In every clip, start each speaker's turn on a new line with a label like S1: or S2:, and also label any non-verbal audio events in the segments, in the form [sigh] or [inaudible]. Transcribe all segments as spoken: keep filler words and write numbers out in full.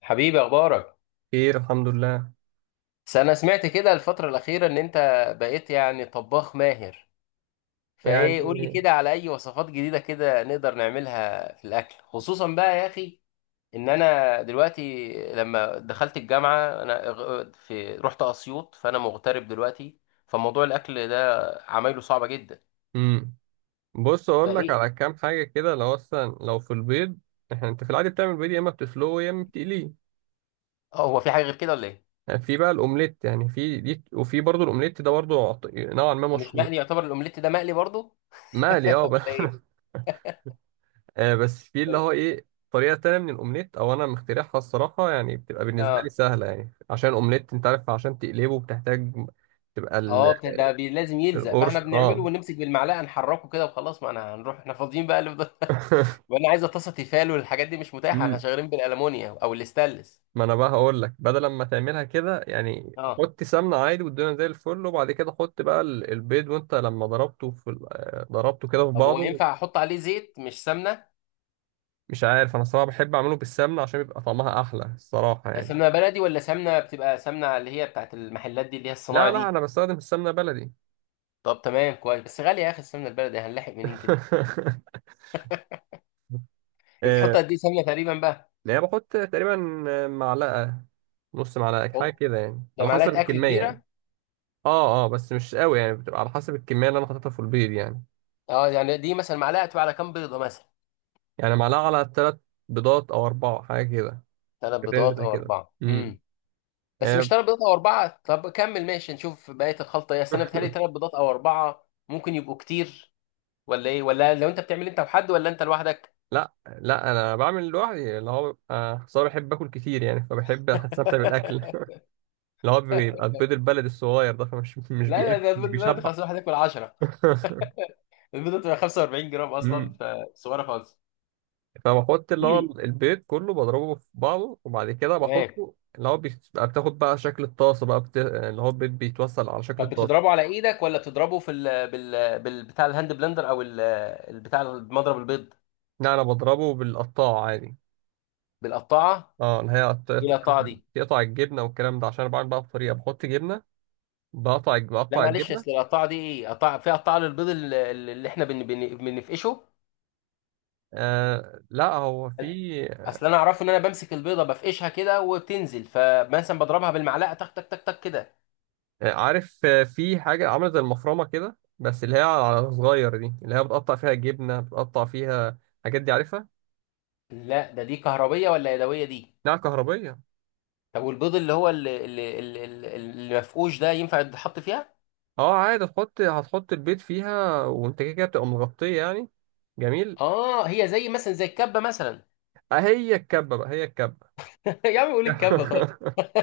S1: حبيبي، اخبارك؟
S2: خير، الحمد لله.
S1: بس انا سمعت كده الفتره الاخيره ان انت بقيت يعني طباخ ماهر. فايه، قول لي
S2: يعني،
S1: كده على اي وصفات جديده كده نقدر نعملها في الاكل، خصوصا بقى يا اخي، ان انا دلوقتي لما دخلت الجامعه انا غ- في رحت اسيوط، فانا مغترب دلوقتي. فموضوع الاكل ده عمايله صعبه جدا.
S2: امم بص اقول لك
S1: فايه؟
S2: على كام حاجه كده. لو اصلا لو في البيض، احنا انت في العادي بتعمل بيض، يا اما بتسلقه يا اما بتقليه.
S1: اه، هو في حاجه غير كده ولا ايه؟
S2: يعني في بقى الاومليت، يعني في دي، وفي برضه الاومليت ده برضه عط- نوعا ما
S1: ومش
S2: مشهور.
S1: مقلي؟ يعتبر الاومليت ده مقلي برضو
S2: مقلي، اه، بس.
S1: ولا
S2: [laughs]
S1: ايه؟
S2: آه، بس في اللي
S1: طيب.
S2: هو ايه، طريقه تانية من الاومليت، او انا مخترعها الصراحه يعني، بتبقى بالنسبه لي
S1: اه
S2: سهله يعني، عشان الاومليت انت عارف، عشان تقلبه بتحتاج تبقى ال-
S1: اه بت- ده بي- لازم يلزق، فاحنا
S2: القرص،
S1: بنعمله
S2: اه.
S1: ونمسك بالمعلقه نحركه كده وخلاص، ما انا هنروح احنا فاضيين بقى اللي فضل. [laughs]
S2: [laughs]
S1: وانا عايزه طاسه تيفال والحاجات دي مش متاحه، احنا
S2: مم.
S1: شغالين بالالمونيا او الاستانلس.
S2: ما انا بقى هقول لك، بدل ما تعملها كده، يعني
S1: اه،
S2: حط سمنه عادي والدنيا زي الفل، وبعد كده حط بقى ال- البيض، وانت لما ضربته في ال- آه، ضربته كده في
S1: طب هو
S2: بعضه.
S1: ينفع احط عليه زيت مش سمنه؟
S2: مش عارف، انا الصراحه بحب اعمله بالسمنه عشان بيبقى طعمها احلى الصراحه يعني.
S1: سمنه بلدي ولا سمنه بتبقى سمنه اللي هي بتاعت المحلات دي اللي هي
S2: لا
S1: الصناعه
S2: لا،
S1: دي؟
S2: انا بستخدم السمنه بلدي.
S1: طب تمام كويس، بس غاليه يا اخي السمنه البلدي، هنلاحق منين كده؟
S2: [laughs] آه،
S1: بتحط قد ايه سمنه تقريبا بقى؟
S2: يعني بحط تقريبا آه، معلقه، نص معلقه، حاجه
S1: حط،
S2: كده يعني،
S1: ده
S2: على حسب
S1: معلقه اكل
S2: الكميه يعني.
S1: كبيره.
S2: اه اه، بس مش قوي يعني، بتبقى على حسب الكميه اللي انا حاططها في البيض يعني.
S1: اه يعني دي مثلا معلقه تبقى على كام بيضه مثلا؟
S2: يعني معلقه على ثلاث بيضات او اربعه، حاجه كده،
S1: ثلاث
S2: في الرينج
S1: بيضات
S2: ده
S1: او
S2: كده.
S1: اربعه،
S2: امم
S1: امم بس مش
S2: آه،
S1: ثلاث بيضات او اربعه، طب كمل ماشي نشوف بقيه الخلطه ايه، اصل انا بتهيألي ثلاث
S2: [laughs]
S1: بيضات او اربعه ممكن يبقوا كتير. ولا ايه؟ ولا لو انت بتعمل انت وحد ولا انت لوحدك؟
S2: لا لا، انا بعمل لوحدي، اللي هو بيبقى أصل أنا بحب اكل كتير يعني، فبحب استمتع بالاكل.
S1: [laughs]
S2: [laughs] اللي هو بيبقى البيض البلد الصغير ده، فمش مش
S1: لا لا،
S2: بياكل،
S1: ده
S2: مش
S1: البيض البلد
S2: بيشبع.
S1: خلاص الواحد ياكل عشرة.
S2: [laughs]
S1: البيضه بتبقى خمسة واربعين جرام اصلا،
S2: أمم.
S1: فصغيره خالص.
S2: فبحط
S1: [laughs]
S2: اللي هو
S1: مم.
S2: البيض كله، بضربه في بعضه وبعد كده
S1: تمام.
S2: بحطه، اللي هو بيبقى بتاخد بقى شكل الطاسه بقى، بت... اللي هو البيض بيتوصل على شكل
S1: طب
S2: الطاسه.
S1: بتضربه على ايدك ولا بتضربه في ال بال بال بتاع الهاند بلندر او ال البتاع مضرب البيض؟
S2: لا، انا بضربه بالقطاعه عادي،
S1: بالقطاعه؟
S2: اه، اللي هي
S1: ايه
S2: قط-
S1: القطاعه دي؟
S2: تقطع الجبنه والكلام ده، عشان انا بعمل بقى بطريقه بحط جبنه، بقطع
S1: لا
S2: بقطع
S1: معلش، اصل
S2: الجبنه.
S1: القطاعه دي ايه؟ قطاعه؟ في قطاعه للبيض اللي اللي احنا بن بن بنفقشه؟
S2: آه لا، هو في
S1: اصل انا اعرفه ان انا بمسك البيضه بفقشها كده وبتنزل، فمثلا بضربها بالمعلقه تك تك تك تك كده.
S2: آه، عارف، آه، في حاجة عاملة زي المفرمة كده، بس اللي هي على صغير دي، اللي هي بتقطع فيها جبنة، بتقطع فيها الحاجات دي، عارفها؟
S1: لا ده دي كهربيه ولا يدويه دي؟
S2: نعم، كهربية.
S1: طب والبيض اللي هو اللي اللي اللي اللي- اللي مفقوش ده ينفع يتحط فيها؟
S2: اه عادي، هتحط هتحط البيض فيها، وانت كده كده بتبقى مغطية يعني. جميل.
S1: اه هي زي مثلا زي الكبه مثلا؟
S2: آه، هي الكبة بقى، هي الكبة.
S1: [laughs] يا عم قول الكبه. طب
S2: [laughs]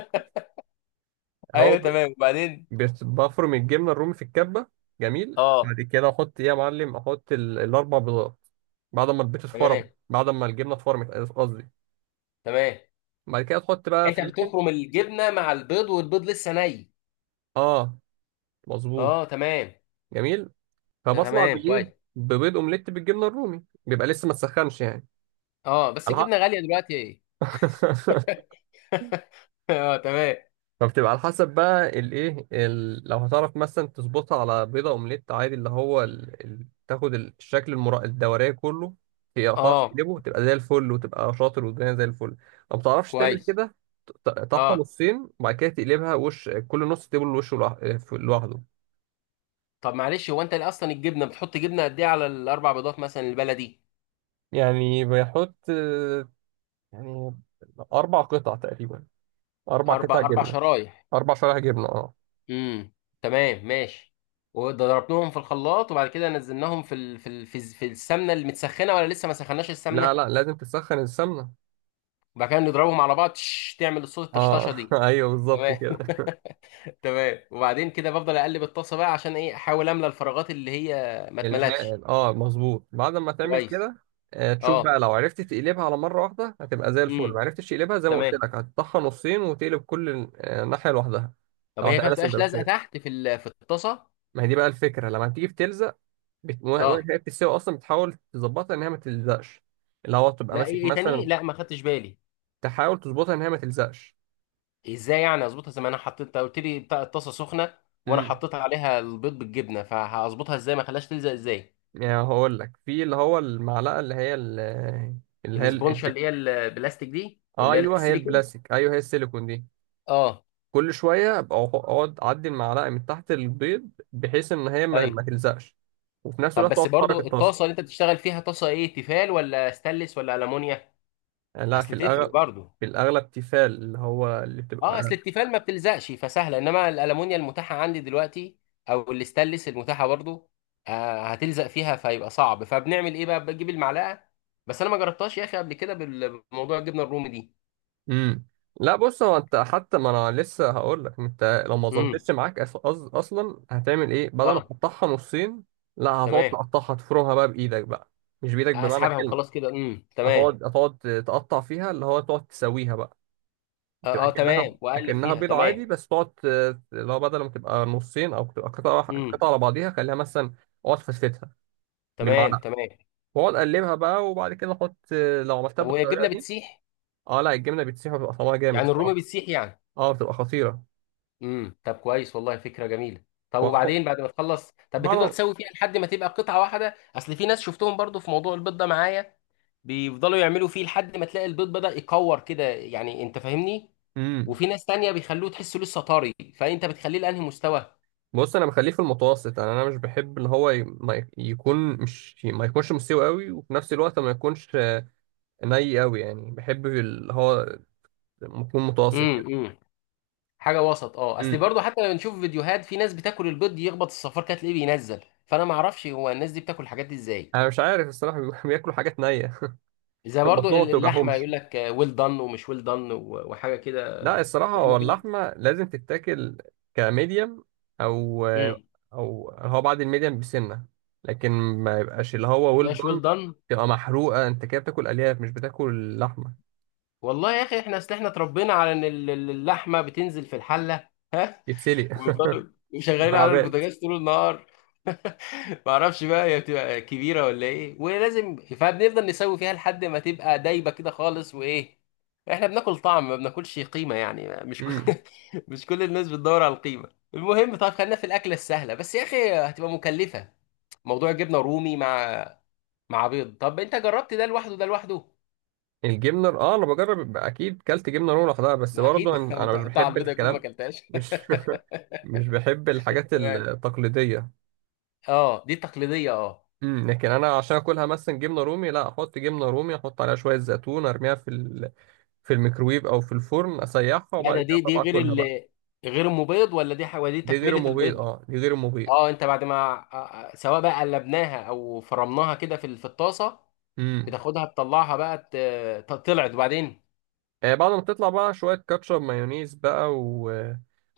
S2: هو
S1: ايوه
S2: ب-
S1: تمام. وبعدين؟
S2: بس- بفرم الجبنة الرومي في الكبة. جميل،
S1: اه،
S2: بعد كده احط ايه يا معلم؟ احط ال- الاربع بيضات، بعد ما البيض اتفرم،
S1: تمام
S2: بعد ما الجبنة اتفرمت قصدي.
S1: تمام.
S2: بعد كده تحط بقى
S1: انت
S2: فلفل،
S1: بتفرم الجبنه مع البيض والبيض لسه ني؟
S2: اه، مظبوط.
S1: اه تمام.
S2: جميل،
S1: ده
S2: فبطلع
S1: تمام كويس.
S2: بايه؟ ببيض اومليت بالجبنه الرومي، بيبقى لسه ما تسخنش يعني.
S1: اه بس
S2: على حق.
S1: الجبنه غاليه دلوقتي.
S2: [laughs]
S1: [laughs] اه تمام.
S2: فبتبقى على حسب بقى الايه، ال... لو هتعرف مثلا تظبطها على بيضه اومليت عادي، اللي هو ال... ال... تاخد الشكل المرا... الدوريه كله، في تعرف
S1: اه
S2: تقلبه تبقى زي الفل، وتبقى شاطر والدنيا زي الفل. لو ما بتعرفش تعمل
S1: كويس.
S2: كده، ت- تقطعها
S1: اه
S2: نصين وبعد كده تقلبها وش كل نص، تقلب الوش لوح- لوحده.
S1: طب معلش، هو انت ليه اصلا الجبنه بتحط جبنه قد ايه على الاربع بيضات مثلا البلدي؟
S2: يعني بيحط آه، يعني أربع قطع تقريبا، أربع قطع
S1: اربع، اربع
S2: جبنة،
S1: شرايح.
S2: أربع شرايح جبنة، أه.
S1: امم تمام ماشي. وضربناهم في الخلاط وبعد كده نزلناهم في ال... في ال... في, الز- في السمنه المتسخنه، ولا لسه ما سخناش
S2: لا
S1: السمنه؟
S2: لا، لازم تسخن السمنة.
S1: وبعد كده نضربهم على بعض تش تعمل الصوت
S2: أه،
S1: الطشطشه
S2: [laughs]
S1: دي.
S2: أيوه بالظبط
S1: تمام.
S2: كده.
S1: [laughs] تمام وبعدين كده بفضل اقلب الطاسه بقى عشان ايه احاول املى الفراغات اللي هي ما اتملتش.
S2: الحقن، أه مظبوط بعد ما تعمل
S1: كويس.
S2: كده. آه، تشوف
S1: اه
S2: بقى، لو عرفت تقلبها على مرة واحدة هتبقى زي الفل، ما
S1: امم
S2: عرفتش تقلبها زي ما قلت
S1: تمام.
S2: لك، هتطحن نصين وتقلب كل آه، ناحية لوحدها.
S1: طب
S2: لو
S1: هي كانت
S2: هتعملها
S1: بتبقاش لازقه
S2: سندوتشات،
S1: تحت في ال... في الطاسه؟
S2: ما هي دي بقى الفكرة، لما بتيجي بتلزق، بت...
S1: اه
S2: وهي بتستوي أصلا، بتحاول تظبطها إن هي ما تلزقش، اللي هو تبقى
S1: لا، ايه؟
S2: ماسك
S1: إيه تاني؟
S2: مثلا،
S1: لا ما خدتش بالي.
S2: تحاول تظبطها إن هي ما تلزقش.
S1: ازاي يعني اظبطها؟ زي ما انا حطيت، أنت قلت لي بتاع الطاسه سخنه وانا
S2: مم.
S1: حطيت عليها البيض بالجبنه، فهظبطها ازاي ما خلاش تلزق، ازاي؟
S2: يعني هقول لك، في اللي هو المعلقه، اللي هي ال- اللي هي ال-
S1: الاسبونشا اللي هي البلاستيك دي اللي هي
S2: ايوه هي
S1: السيليكون؟
S2: البلاستيك، ايوه هي السيليكون دي.
S1: اه
S2: كل شويه ابقى أخ- اقعد اعدي المعلقه من تحت البيض، بحيث ان هي ما,
S1: ايوه.
S2: ما تلزقش، وفي نفس
S1: طب
S2: الوقت تقعد
S1: بس
S2: تحرك
S1: برضو الطاسه
S2: الطاسه.
S1: اللي انت بتشتغل فيها طاسه ايه، تيفال ولا ستانلس ولا المونيا؟
S2: يعني لا، في
S1: اصل تفرق
S2: الاغلب،
S1: برضو.
S2: في الاغلب تيفال، اللي هو اللي
S1: اه
S2: بتبقى.
S1: اصل التيفال ما بتلزقش فسهله، انما الالومنيا المتاحه عندي دلوقتي او الاستانلس المتاحه برضو آه هتلزق فيها، فيبقى صعب، فبنعمل ايه بقى بجيب المعلقه. بس انا ما جربتهاش يا اخي قبل كده بال- بموضوع الجبنه الرومي دي.
S2: امم لا بص، هو انت حتى ما انا لسه هقول لك، انت لو ما
S1: امم
S2: ظبطتش معاك، أص... أص- اصلا هتعمل ايه؟ بدل ما
S1: اه
S2: تقطعها نصين، لا هتقعد
S1: تمام.
S2: تقطعها، تفرمها بقى بايدك بقى، مش بايدك بمعنى
S1: اسحبها
S2: الكلمه.
S1: وخلاص كده، امم تمام.
S2: هتقعد هتقعد تقطع فيها، اللي هو تقعد تسويها بقى، تبقى
S1: اه، اه
S2: كأنها
S1: تمام واقلب
S2: كأنها
S1: فيها،
S2: بيض
S1: تمام.
S2: عادي، بس تقعد ت- اللي هو بدل ما تبقى نصين او تبقى قطعة واحدة-
S1: امم
S2: قطعة على بعضيها، خليها مثلا اقعد فسفتها
S1: تمام
S2: بالمعلقة،
S1: تمام.
S2: واقعد اقلبها بقى وبعد كده احط. لو عملتها
S1: طب وهي
S2: بالطريقة
S1: الجبنه
S2: دي،
S1: بتسيح؟
S2: اه لا، الجبنة بتسيح وبتبقى طعمها جامد
S1: يعني الرومي
S2: الصراحة،
S1: بتسيح يعني؟
S2: اه بتبقى خطيرة.
S1: امم طب كويس والله، فكره جميله. طب
S2: وهتحط-
S1: وبعدين بعد ما تخلص؟ طب
S2: بعد
S1: بتفضل
S2: ما
S1: تسوي فيها لحد ما تبقى قطعه واحده؟ اصل في ناس شفتهم برضو في موضوع البيض ده معايا بيفضلوا يعملوا فيه لحد ما تلاقي البيض بدأ يكور كده، يعني انت فاهمني؟
S2: امم
S1: وفي ناس تانية بيخلوه تحسه لسه طري. فانت بتخليه لانهي مستوى؟
S2: بص، انا بخليه في المتوسط يعني، انا مش بحب اللي هو ي- ما ي- يكون، مش ما يكونش مستوي قوي، وفي نفس الوقت ما يكونش ني قوي يعني، بحب اللي هو ممكن متوسط
S1: امم
S2: كده.
S1: امم حاجه وسط. اه اصل
S2: امم.
S1: برضو حتى لما بنشوف فيديوهات في ناس بتاكل البيض يخبط الصفار كده تلاقيه بينزل، فانا ما اعرفش هو الناس دي بتاكل الحاجات دي ازاي.
S2: انا مش عارف الصراحه بي- [laughs] بياكلوا حاجات نيه. [laughs]
S1: زي برضو
S2: بطنهم ما
S1: اللحمه
S2: بتوجعهمش.
S1: يقول لك ويل دان ومش ويل دان وحاجه كده.
S2: لا الصراحه، هو
S1: احنا بن...
S2: اللحمه لازم تتاكل كميديم، او
S1: مم.
S2: او هو بعد الميديم بسنه، لكن ما يبقاش اللي هو ويل
S1: فلاش ويل
S2: دون،
S1: دان.
S2: تبقى محروقه، انت كده بتاكل الياف مش بتاكل لحمه.
S1: والله يا اخي احنا اصل احنا اتربينا على ان ال- ال- اللحمه بتنزل في الحله
S2: يتسلق
S1: ويفضلوا
S2: [laughs]
S1: شغالين على
S2: مكعبات.
S1: البوتاجاز طول النهار. [laughs] ما اعرفش بقى هي بتبقى كبيره ولا ايه ولازم، فبنفضل نسوي فيها لحد ما تبقى دايبه كده خالص. وايه، احنا بناكل طعم ما بناكلش قيمه يعني. مش كل...
S2: امم
S1: [laughs] مش كل الناس بتدور على القيمه. المهم، طب خلينا في الاكله السهله، بس يا اخي هتبقى مكلفه، موضوع جبنه رومي مع مع بيض. طب انت جربت ده لوحده، ده لوحده؟
S2: الجبنه اه، انا بجرب، يبقى اكيد كلت جبنه رومي لوحدها، بس
S1: ما
S2: برضه
S1: اكيد [laughs]
S2: انا
S1: لو
S2: أنا
S1: انت
S2: مش
S1: هتحطها على
S2: بحب
S1: البيضه يكون ما
S2: الكلام،
S1: اكلتهاش.
S2: مش [laughs] مش بحب
S1: [laughs]
S2: الحاجات
S1: تمام.
S2: التقليديه.
S1: اه دي تقليديه اه.
S2: امم لكن انا عشان اكلها مثلا جبنه رومي، لا احط جبنه رومي، احط عليها شويه زيتون، ارميها في ال... في الميكرويف او في الفرن، اسيحها
S1: لا،
S2: وبعد
S1: ده
S2: كده
S1: دي دي
S2: اطلع
S1: غير
S2: اكلها بقى.
S1: ال غير ام بيض، ولا دي حاجه دي
S2: دي غير
S1: تكمله
S2: المبيض،
S1: البيض؟
S2: اه دي غير المبيض.
S1: اه انت بعد ما، آه، آه، سواء بقى قلبناها او فرمناها كده في ال- في الطاسه،
S2: امم.
S1: بتاخدها تطلعها بقى ت- ت- طلعت، وبعدين؟
S2: آه بعد ما تطلع بقى، شويه كاتشب، مايونيز بقى،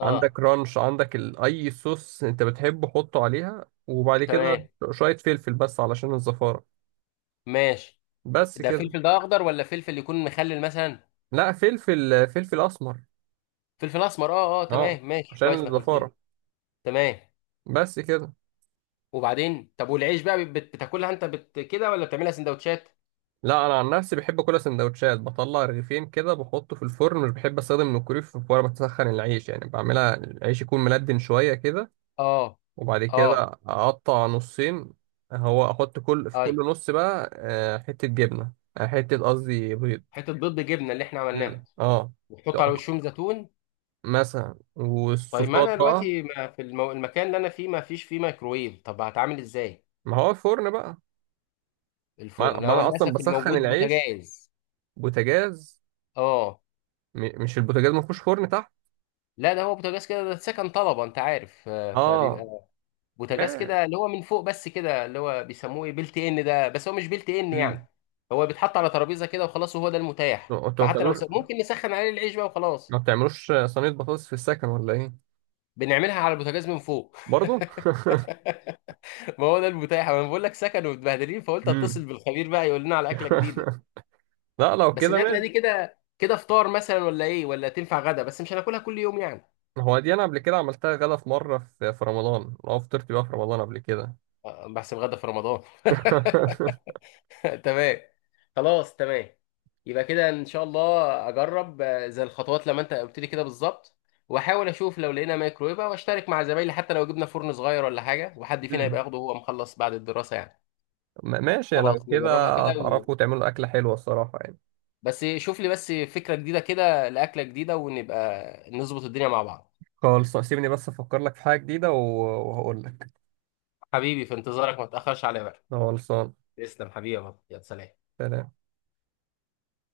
S1: اه
S2: رانش، عندك ال... اي صوص انت بتحبه حطه عليها، وبعد كده
S1: تمام
S2: شويه فلفل بس علشان الزفاره.
S1: ماشي.
S2: بس
S1: ده
S2: كده.
S1: فلفل ده اخضر ولا فلفل يكون مخلل مثلا؟
S2: لا فلفل، فلفل اسمر،
S1: فلفل اسمر؟ اه اه
S2: اه
S1: تمام ماشي،
S2: عشان
S1: كويس انك قلت لي.
S2: الزفاره.
S1: تمام.
S2: بس كده.
S1: وبعدين؟ طب والعيش بقى بت- بتاكلها انت بت كده ولا بتعملها سندوتشات؟
S2: لا انا عن نفسي بحب كل سندوتشات، بطلع رغيفين كده بحطه في الفرن، مش بحب استخدم الكوريف، وانا بسخن العيش يعني، بعملها العيش يكون ملدن شويه كده،
S1: اه
S2: وبعد كده
S1: اه
S2: اه اقطع نصين. هو احط كل في
S1: اي
S2: كل نص بقى آه، حته جبنه، آه، حته قصدي بيض.
S1: حته بيض بجبنه اللي احنا عملناها.
S2: امم، اه،
S1: وتحط على وشهم زيتون؟
S2: مثلا،
S1: طيب، ما
S2: والصوصات
S1: انا
S2: بقى.
S1: دلوقتي ما في المو... المكان اللي انا فيه ما فيش فيه ميكرويف، طب هتعامل ازاي؟
S2: ما هو الفرن بقى. ما
S1: الفرن
S2: ما
S1: هو
S2: انا اصلا
S1: للاسف
S2: بسخن
S1: الموجود
S2: العيش
S1: بوتاجاز.
S2: بوتاجاز.
S1: اه
S2: م- مش البوتاجاز ما فيهوش فرن تحت؟
S1: لا، ده هو بوتاجاز كده، ده سكن طلبه انت عارف، آه،
S2: اه،
S1: فبيبقى بوتاجاز
S2: ما-
S1: كده اللي هو من فوق بس كده اللي هو بيسموه ايه، بيلت ان ده، بس هو مش بيلت ان يعني،
S2: امم
S1: هو بيتحط على ترابيزه كده وخلاص، وهو ده المتاح.
S2: انتوا ما
S1: فحتى لو
S2: بتعملوش،
S1: س... ممكن نسخن عليه العيش بقى وخلاص.
S2: ما بتعملوش صينية بطاطس في السكن ولا ايه؟
S1: بنعملها على البوتاجاز من فوق.
S2: برضو.
S1: ما هو ده المتاح، انا بقول لك سكن ومتبهدلين،
S2: [laughs]
S1: فقلت
S2: امم.
S1: اتصل بالخبير بقى يقول لنا على اكله جديده.
S2: [laughs] لا لو
S1: بس
S2: كده
S1: الاكله دي
S2: ماشي.
S1: كده كده فطار مثلا ولا ايه؟ ولا تنفع غدا، بس مش هناكلها كل يوم يعني؟
S2: هو دي، انا قبل كده عملتها غدا في مرة، في في رمضان، لو فطرت بقى في رمضان قبل كده.
S1: آه، بحسب غدا في رمضان.
S2: [laughs]
S1: [laughs] تمام. خلاص تمام. يبقى كده ان شاء الله اجرب آه، زي الخطوات لما انت قلت لي كده بالظبط، واحاول اشوف لو لقينا مايكرويف، واشترك مع زمايلي حتى لو جبنا فرن صغير ولا حاجه، وحد فينا يبقى
S2: مم.
S1: ياخده وهو مخلص بعد الدراسه يعني.
S2: ما- ماشي، لو
S1: خلاص نجربها
S2: كده
S1: كده.
S2: هتعرفوا تعملوا أكلة حلوة الصراحة يعني.
S1: بس شوف لي بس فكرة جديدة كده لأكلة جديدة ونبقى نظبط الدنيا مع بعض.
S2: خلص سيبني بس أفكر لك في حاجة جديدة، و- وهقول لك.
S1: حبيبي في انتظارك، ما تأخرش عليا بقى.
S2: خلصان.
S1: تسلم حبيبي يا بابا. يا سلام.
S2: سلام.